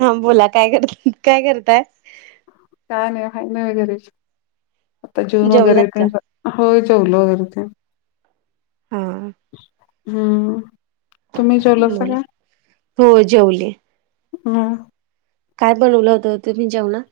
हा, बोला काय कर काय करताय. का नाही फायन [unintelligible] वगैरे आता जून जेवलात वगैरे का होय जेवलो वगैरे तेन. हा, हम्, तुम्ही जेवलसा बोला का? हो जेवले हा, काय बनवलं होतं तुम्ही जेवनात.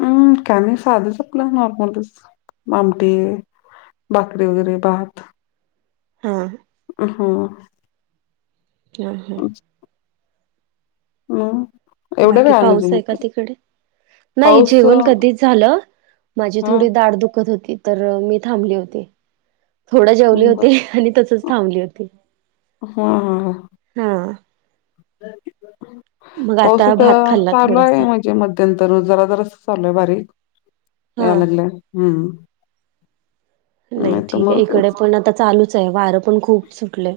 हम्म, का नाही साधच आपलं नॉर्मलच आमटी. भाकरी वगैरे भात. अ, अ हा, ह हा [inaudible] हम, बाकी पाऊस आहे का, तिकडे. नाही पाऊस जेवण अं, कधीच झालं माझी हा थोडी दाड दुखत होती. तर मी थांबली होते थोडा जेवले हम्म होते आणि तसच थांबली होती. हा हा हा, हा मग पाऊस आता भात इथं खाल्ला चालू थोडासा आहे मग. जे मध्यंतर जरा जरा चालूय बारीक हा यायला लागलंय. नाही ठीक आहे मग इकडे पण आता चालूच आहे वारं पण खूप सुटलय.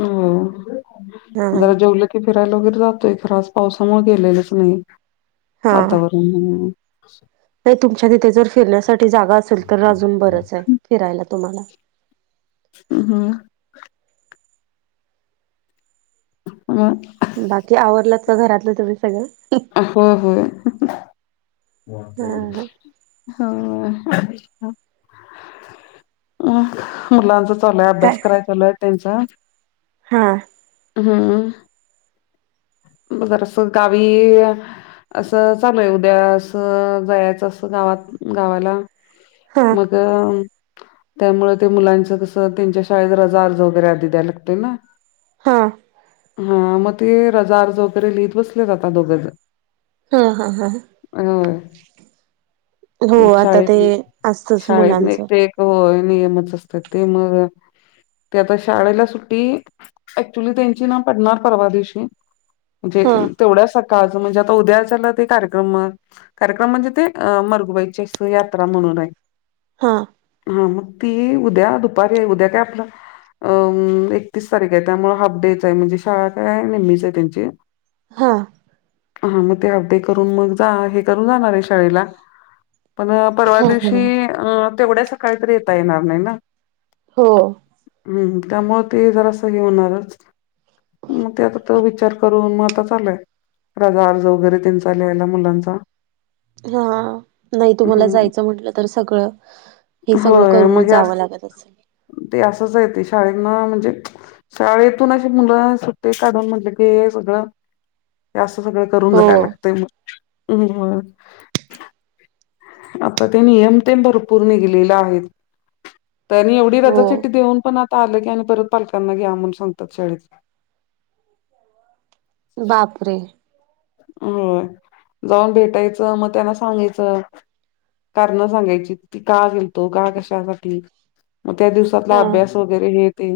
हम, हा जरा जेवल. की, फिरायला वगैरे जातोय खरच पावसामुळे गेलेलंच नाही हा वातावरण. नाही तुमच्या तिथे जर फिरण्यासाठी जागा असेल तर अजून बरंच आहे फिरायला तुम्हाला. हम, ह [inaudible] बाकी आवरलत का, घरातलं तुम्ही सगळं. होय होय. हा होय हा, मुलांचा चालूय काय अभ्यास कराय चालूय त्यांच. हा, हम्म, मग जरा असं गावी. की, असं चालूय उद्या असं जायच अस गावात गावाला. हा मग. त्यामुळे ते मुलांचं कसं त्यांच्या शाळेत रजा अर्ज वगैरे आधी द्या लागतोय ना. हा हा म ते रजा अर्ज वगैरे लिहित बसले आता दोघे ज हा हा हा होय हो ते एक आता ते असतच मुलांच हो नियमच असतात ते मग ते आता शाळेला सुटी ऍक्च्युली त्यांची ना पडणार परवा दिवशी. म्हणजे हा तेवढ्याच सकाळचं म्हणजे आता उद्या झालं ते कार्यक्रम कार्यक्रम म्हणजे ते मरघुबाईची अस यात्रा म्हणून आहे. हा हा म, ती उद्या दुपारी आहे, उद्या काय आपलं अ एकतीस तारीख आहे त्यामुळं हाफ डेच आहे म्हणजे शाळा काय नेहमीच आहे त्यांची. हा हा मग ते हाफ डे करून मग जा, हे करून जाणार आहे शाळेला. पण अ परवा हा दिवशी अ तेवढ्या सकाळी तर येता येणार नाही ना हो हम्म, त्यामुळे ते जरा असं हे होणारच. मग त्याचा तो विचार करून मग आता चालूय रजा अर्ज वगैरे त्यांचा लिहायला मुलांचा. हा, नाही तुम्हाला हं, जायचं म्हटलं तर सगळं हे सगळं होय मग करूनच हे अस जावं लागत असेल. ते असंच आहे ते शाळेतन हणजे शाळेतून, अशी मुलं सुट्टी काढून म्हटलं की सगळ हे असं सगळं करून हो जायला लागतय मग. आता ते नियम तेन भरपूर निघलेल आहेत. त्यांनी एवढी हो रजा चिट्ठी देऊन पण आता आल की, आणि परत पालकांना घ्या म्हणून सांगतात शाळेत. बापरे! होय, जाऊन भेटायचं मग त्यांना सांगायच कारण सांगायचीत की, का गेलतो, का कशासाठी, मग त्या दिवसातला हा अभ्यास वगैरे हे ते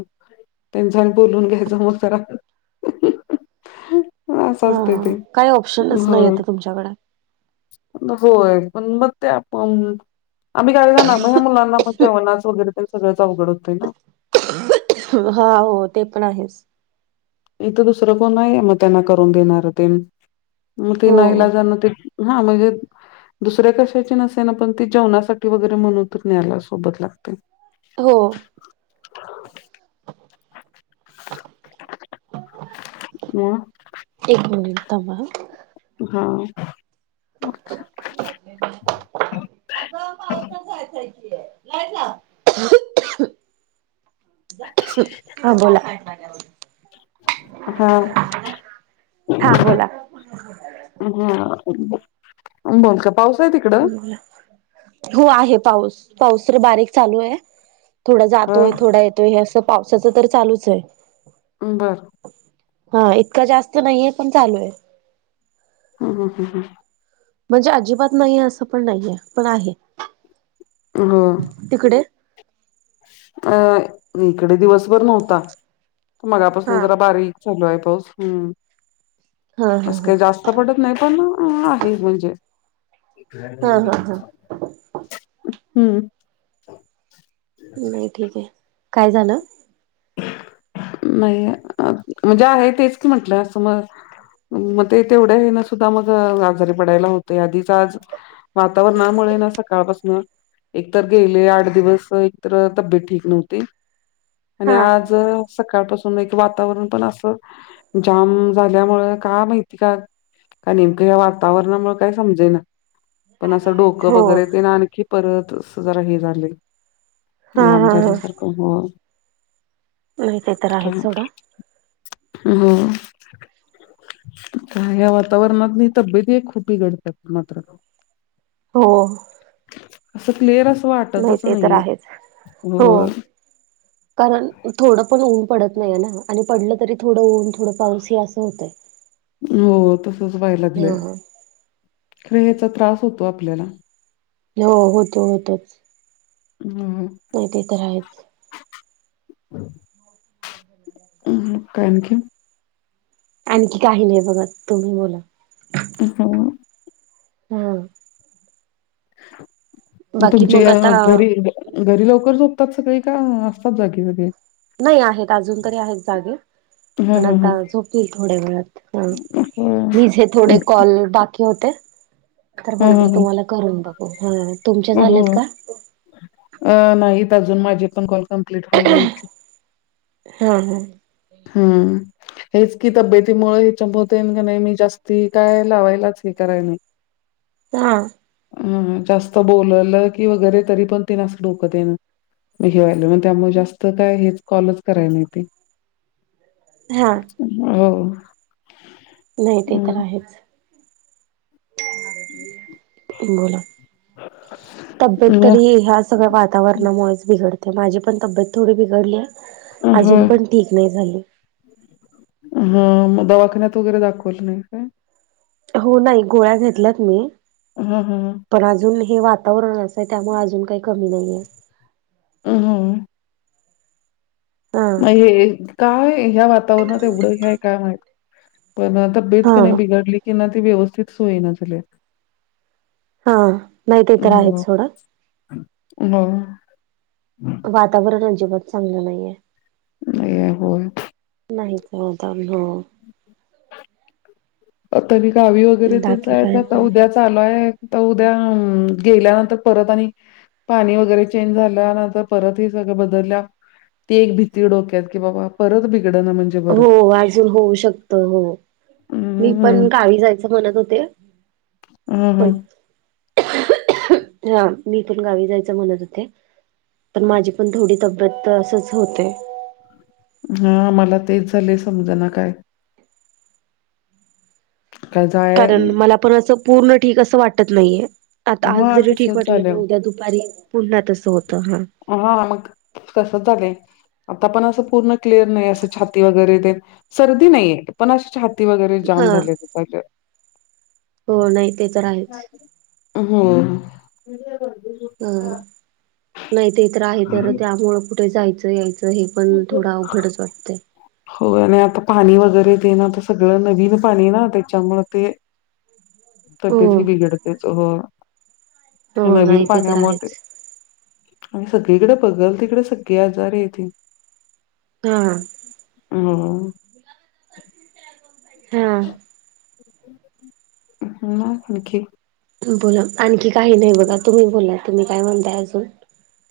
त्यांच्या आणि बोलून घ्यायच मग सगळा [unintelligible] अस असतय ते. काही ऑप्शनच नाही, होय आता तुमच्याकड. होय, पण मग ते आपण, आम्ही काय जाणार नाही ह्या मुलांना मग जेवनाच वगैरे त्याच सगळच अवघड होतय ना. हा हो, ते पण आहेच. इथं दुसरं कोण नाहीये, मग त्यांना करून देणार तेन, मग ते हो नाईलाजन ते हा म्हणजे दुसऱ्या कशाची नसे ना, पण ते जेवणासाठी वगैरे म्हणून तर न्यायला सोबत लागते. हो. म एक मिनिट थांबा हा, हा, मच्छर [unintelligible] आ ग पावसात जायच आहे ते, लाईट लाव. हा बोला हाव. हा बोला ह बोल ग. पाऊसा आहे तिकड? हो आहे पाऊस, पाऊस रे बारीक चालू आहे. थोडा ह जातोय, थोडा येतोय हे असं पावसाच चालूच आहे. बरं. हा इतकं जास्त नाहीये पण चालू आहे. हम्म, हम्म, हम्म. म्हणजे अजिबात नाहीये असं पण नाहीये पण आहे. हम्म. तिकडे. अ इकडे दिवसभर नव्हता हा मगापासून जरा बारीक चालू आहे पाऊस हम्म हा हा असं हा काही जास्त पडत नाही पण अ अ आहे म्हणजे, हा हा हा हम्म. नाही ठीक आहे, काय झालं? नाही म्हणजे आहे तेच की म्हंटलं असं मग मग ते तेवढ्या हे ना सुद्धा मग आजारी पडायला होते आधीच आज वातावरणा मुळे ना सकाळपासन एक तर गेले आठ दिवस एकतर तब्येत ठीक नव्हती. आणि हा आज सकाळपासून एक वातावरण पण असं जाम झाल्यामुळे काय माहीती काय का नेमकं या वातावरणामुळे काय समजेना पण असं डोकं हो वगैरे ते ना आणखी परत अस जरा हे झाले हा जाम हा हा झालेसारखं हो. नाही ते तर आहे सोडा. हम्म. का या वातावरणात तब्येत खूप बिघडते मात्र. हो. असं क्लिअर असं नाही वाटतच ते तर नाहीये, आहेच हो होय. कारण थोडं पण ऊन पडत नाही ना आणि पडलं तरी थोडं ऊन थोडं पाऊस हे असं होतय हो तसच हा ह. त्रिहेचा त्रास होतोय आपल्याला. हो होतो होतो. हम्म. नाहीती तर आहेच. हम्म, काय आनखी? आणखी काही नाही बघा तुम्ही बला. हम्म. हम्म.. बाकी तुमची मग आता [unintelligible] घरी. घरी लवकर झोपतात सगळी का असतात जागी वगैरे? नाही आहेत अजून तरी आहेत जागे. हां, पण हां, आता हां. झोपतील थोड्या वेळात होय. मीझे थोडे कॉल होते तर हां, म्हंटलं हां, हां. तुम्हाला करून बघू, तुमचे झालेत हो. का? अ नाहीत अजून माझी पण कॉल कम्प्लीट वय नाही. हा हा. हं. हेच की तब्येतीमुळे हे चंपवतेन का नाही, मी जास्ती काय लावायलाच हे कराय नाही. हा. ह ह जास्त बोललं की वगैरे तरी पण ते अस डोक तेन मग हे व्हाल, मग त्यामुळे जास्त काय हेच कॉलच कराय नाही ते. हा. हं. नाही ते तर आहेच. बोला, तब्येत मग बरी आहे आज. सगळ वातावरणामुळेच बिघडते. माझी पण तबेत थोडी बिघडलीय अजून होय. पण ठीक नाही झाली. ह मग दवाखान्यात वगैरे दाखवल नाही का. हो नाही गोळ्या घेतल्यात मी. हा हा. पण अजून हे वातावरण असं आहे, त्यामुळे अजून काही कमी नाही. हं हं. हा नाही हे, काय ह्या वातावरणात एवढं हे हाय काय माहित. प्रत्येक यत हा बिघडली की नाही ती व्यवस्थितच होईना झालय. हा नाही ते तर आहेत सोडा. बघु. वातावरण अजिबात चांगलं नाही. लय हाय हो. नाही तर काय हो. आता मी गावी वगैरे बाकी जायच, काय आता म्हण उद्याच. चालूय तर उद्या गेल्यानंतर परत आणि पाणी वगैरे चेंज झाल्यानंतर परत हे सगळं बदलल् ते एक भीती डोक्यात बाबा, परत बिघडल म्हणजे हो बरं. अजून होऊ शकत हो. मी पण हम्म, गावी जायचं म्हणत होते, पण हम्म, ह मी पण गावी जायच म्हणत होते, पण माझी पण थोडी तबेयत परत असंच होते. हा मला तेच झालय समजना काय. काय जाय कारण मला पण असं पूर्ण ठीक असं वाटत नाहीये. आता आज हां जरी ठीक तसंच वाटलं ना झालंय. उद्या दुपारी पुन्हा तसं होतं. हा तसच झालय. आता पण असं पूर्ण क्लिअर नाही असं, छाती वगैरे तेन सर्दी नाहीये, पण अशी छाती वगैरे जाम हा झालय म्हणजे हो नाही ते तर आहेच हं. [unintelligible] ह हो नाही ते तर आहे, तर त्यामुळं कुठे जायचं यायचं तर हे पण थोडं अवघडच वाटते. हो आणि आता पाणी वगैरे ते ना तर सगळं नवीन पाणी ना त्याच्यामुळ‌ ते [inaudible] तब्येत ही बिघडतेच हो, हो नवीन नाही तर पाण्यामुळ ते आहेच आणि सगळीकड बगल तिकड, सगळी आजारी हायत. हा. [unintelligible] हा. मग आणखी? बोला. आणखी काही नाही बघा. तुम्ही बोला, तुम्ही काय म्हणताय अजून?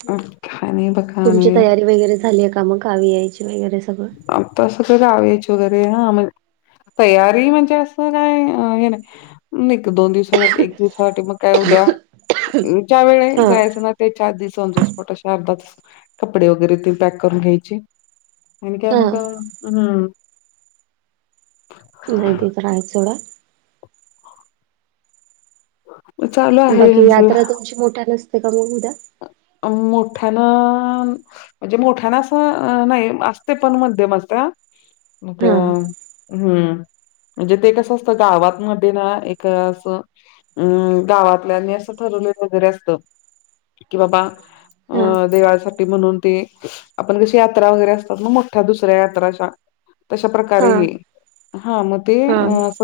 काय नाही बग. तुमची तयारी वगैरे झाली आहे का? मग गावी यायची वगैरे सग हा आता तसं गावी यायची वगैरे हा म्हंजे तयारी म्हणजे असं काय हे नाही. मग दोन दिवसासाठी, एक दिवसासाठी मग काय उद्या त्या वेळे हा जायचं ना ते चार दिवसा ऑन दी स्पॉट असे, अर्धा तास कपडे वगैरे तेन पॅक करून घ्यायची. आणि काय हा मक ह. नाही तेे तर हायच सोडा. चालू आहे बाकी, ह्यांचं. यात्रा तुमची मोठ्यान असते का म उद्या? अ मोठ्यान म्हणजे मोठ्यान अस नाही. असते पण मध्यम असत्या मग. हा हुं., म्हणजे ते कसं असतं, गावात मधे ना एक असं ऊं. गावातल्या आणि असं ठरवले वगैरे असतं कि बाबा हा अ देवासाठी ठि म्हणून ते, आपण कशी यात्रा वगैरे असतात, मोठ्या दुसऱ्या यात्राच्या तश हा प्रकारे हे, हा मग ते. हा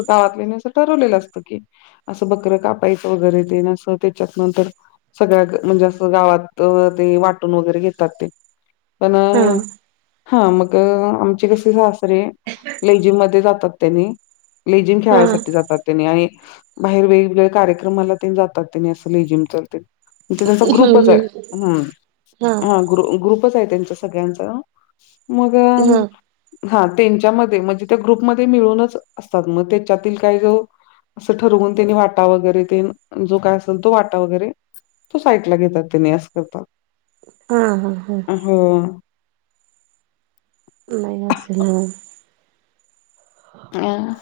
गावातलेनी असं ठरवलेलं असतं की, असं बकरं कापायचं वगैरे तेन असं त्याच्यात नंतर सगळ्या ग म्हणजे अस. गावात ते वाटून वगैरे घेतात ते, पण हा हा मग, आमची कसे सासरे लेजीमध्ये जातात त्यांनी लेजिम हा खेळायसाठी जातात त्यांनी आणि बाहेर वेगवेगळ्या कार्यक्रमाला तेन जातात त्यांनी, अस लेजिमसाठी म्हणजे त्यांचा ग्रुप हम्म खूपच हाय. हम्म हा हा. ग्रुपच हाय त्यांच सगळ्यांच नव मग हा हा तेनच्यामध्ये म्हणजे त्या ग्रुपमध्ये मिळूनच असतात, मग तेच्यातील काही जो असं ठरवून त्यांनी वाटा वगैरे तेन, जो काय असेल तो वाटा वगैरे तो साईटला घेतात. तेनी अस करतात. हा हा हा. हुं. नाही असल ना. हा.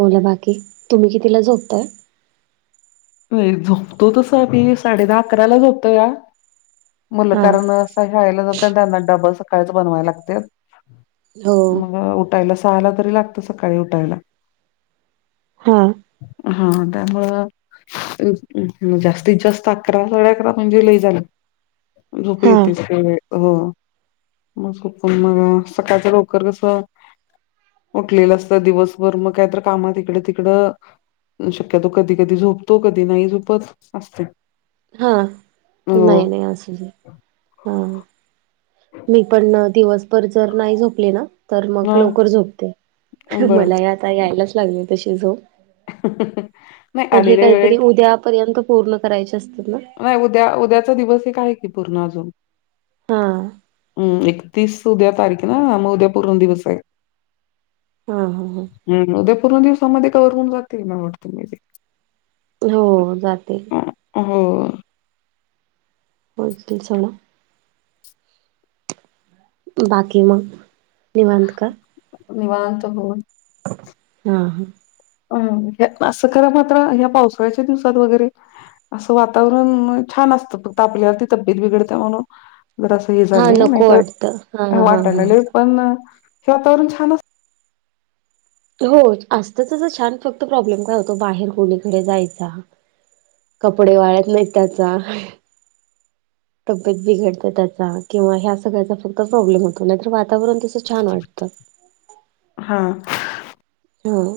मुल बाकी, तुम्ही कितीला झोपताय? नाही झोपतो तस मी, साडे दहा-अकराला झोपतो या. मुलं हा कारण अस सकाळी शाळेला जात्यात, त्यांना डबा सकाळीच बनवायला लागत्यात, हो मग उठ ठायला सहाला तरी, लागत सकाळी उठायला. हा. हा त्यामुळं. हू हू. जास्तीत जास्त अकरा, साडे अकरा म्हणजे लई झालं. झोप हा येतीच त्यावेळी. हो, म झोपून मग अ सकाळचं लवकर कसं उटलेलं असतं दिवसभर मग कायत काम तिकडं, तिकडं, शक्यतो कधी, कधी झोपतो. कधी नाही झोपत असते. हा हो नाही नाही आसू दे हा.. मी पण दिवसभर जर नाही झोपले ना, तर ह मग लवकर झोपते. बर मला आता यायलाच लागले तशी झोप. नाही पण हे आलेल्या काहीतरी वेळेत उद्या पर्यंत पूर्ण करायचे असतात ना, नाही उद्या उद्याचा दिवस एक का आहे की पूर्ण अजून. हा.. हम् एकतीस उद्या तारखे ना म उद्या पूर्ण दिवस आहे. हा हा.. हम उद्या पूर्ण दिवसामध्ये कव्हर होऊन जातील मला वाटते मी ते, हो जातील. हो.. [inaudible] बाकी मग निवांत का? निवांत हो.. हा.. हा.. अ असं खरा मात्र ह्या पावसाळ्याच्या दिवसात वगैरे, असं वातावरण छान असतं. तापल्यावर ती तब्येत बिघडते म्हणून जर झा हा नको वाटतं हा नाही हा हा वाटले पण हे वातावरण छान असत. हो असत त छान फक्त प्रॉब्लेम काय होतो बाहेर कोणीकडे जायचा. कपडे वाळत नाहीत त्याचा. तब्येत बिघडते त्याचा किंवा ह्या सगळ्याचा फक्त प्रॉब्लेम होतो नाहीतर वातावरण तस हा.. हो..